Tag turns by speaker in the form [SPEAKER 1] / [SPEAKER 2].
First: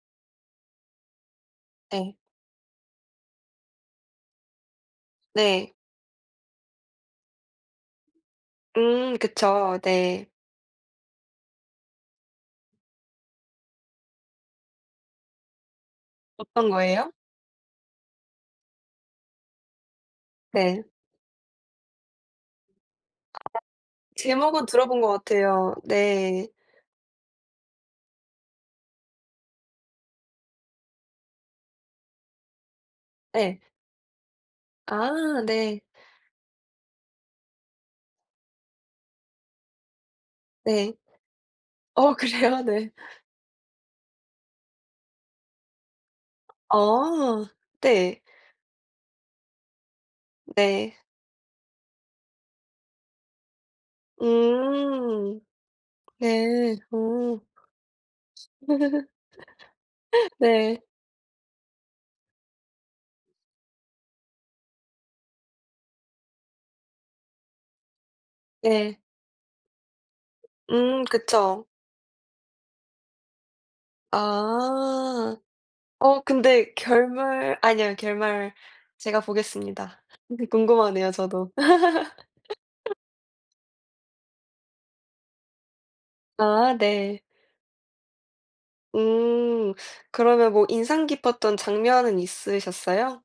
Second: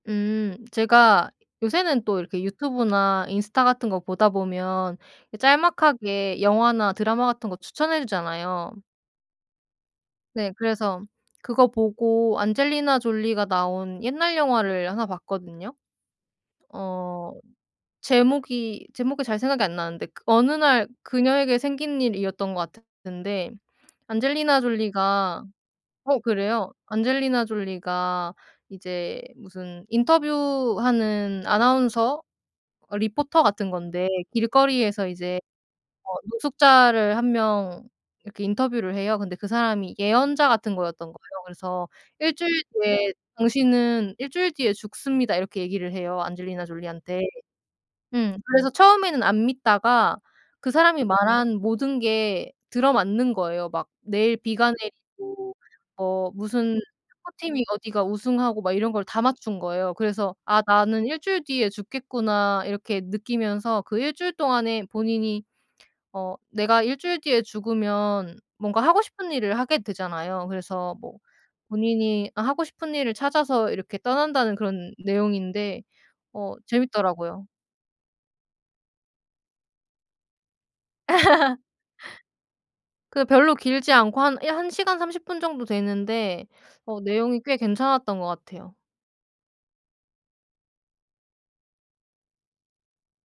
[SPEAKER 1] 음. 제가 요새는
[SPEAKER 2] 네.
[SPEAKER 1] 또 이렇게 유튜브나 인스타 같은 것 보다 보면 이
[SPEAKER 2] 네.
[SPEAKER 1] 짤막하게 영화나 드라마 같은 것 추천해 주잖아요.
[SPEAKER 2] 음. 그쵸. 네.
[SPEAKER 1] 네. 그래서 그거 보고 안젤리나 졸리가 나온 옛날 영화를 1 봤거든요.
[SPEAKER 2] 어떤 거예요?
[SPEAKER 1] 어 제목이, 제목이 잘 생각이 안 나는데 그 '어느
[SPEAKER 2] 네.
[SPEAKER 1] 날 그녀에게 생긴 일'이였던 것 같은데 안젤리나
[SPEAKER 2] 제목은 들어본 것
[SPEAKER 1] 졸리가
[SPEAKER 2] 같아요.
[SPEAKER 1] 어?
[SPEAKER 2] 네.
[SPEAKER 1] 그래요? 안젤리나 졸리가 이제 무슨 인터뷰 하는 아나운서 어 리포터
[SPEAKER 2] 예.
[SPEAKER 1] 같은 건데 길거리에서 이제
[SPEAKER 2] 아 네.
[SPEAKER 1] 뭐 노숙자를 1 명 이렇게 인터뷰를 해요. 근데 그 사람이 예언자 같은
[SPEAKER 2] 네.
[SPEAKER 1] 거였던 거예요. 그래서
[SPEAKER 2] 어
[SPEAKER 1] "1 주일
[SPEAKER 2] 그래요? 네.
[SPEAKER 1] 뒤에 당신은 1 주일 뒤에 죽습니다." 이렇게 얘기를 해요, 안젤리나 졸리한테.
[SPEAKER 2] 어. 네.
[SPEAKER 1] 음. 그래서 처음에는 안 믿다가 그
[SPEAKER 2] 네.
[SPEAKER 1] 사람이 말한 모든 게 들어 맞는 거예요. 막 내일 비가
[SPEAKER 2] 음.
[SPEAKER 1] 내리고 어
[SPEAKER 2] 네.
[SPEAKER 1] 무슨
[SPEAKER 2] 오.
[SPEAKER 1] 축구팀이 어디가 우승하고 막 이런 걸 다 맞춘 거예요. 그래서 '아
[SPEAKER 2] 네.
[SPEAKER 1] 나는 1 주일 뒤에 죽겠구나.' 이렇게 느끼면서 그 1 주일 동안에 본인이 어 내가 1 주일 뒤에 죽으면 뭔가
[SPEAKER 2] 네.
[SPEAKER 1] 하고 싶은 일을 하게 되잖아요. 그래서
[SPEAKER 2] 음.
[SPEAKER 1] 뭐
[SPEAKER 2] 그쵸.
[SPEAKER 1] 본인이 하고 싶은 일을 찾아서 이렇게 떠난다는 그런
[SPEAKER 2] 아.
[SPEAKER 1] 내용인데
[SPEAKER 2] 어
[SPEAKER 1] 어
[SPEAKER 2] 근데
[SPEAKER 1] 재밌더라고요.
[SPEAKER 2] 결말 아니요 결말 제가 보겠습니다. 궁금하네요, 저도.
[SPEAKER 1] 그게 별로 길지 않고 한 1 시간 30 분 정도 되는데
[SPEAKER 2] 아
[SPEAKER 1] 어
[SPEAKER 2] 네.
[SPEAKER 1] 내용이 꽤 괜찮았던 것 같아요.
[SPEAKER 2] 음. 그러면 뭐 인상 깊었던 장면은 있으셨어요?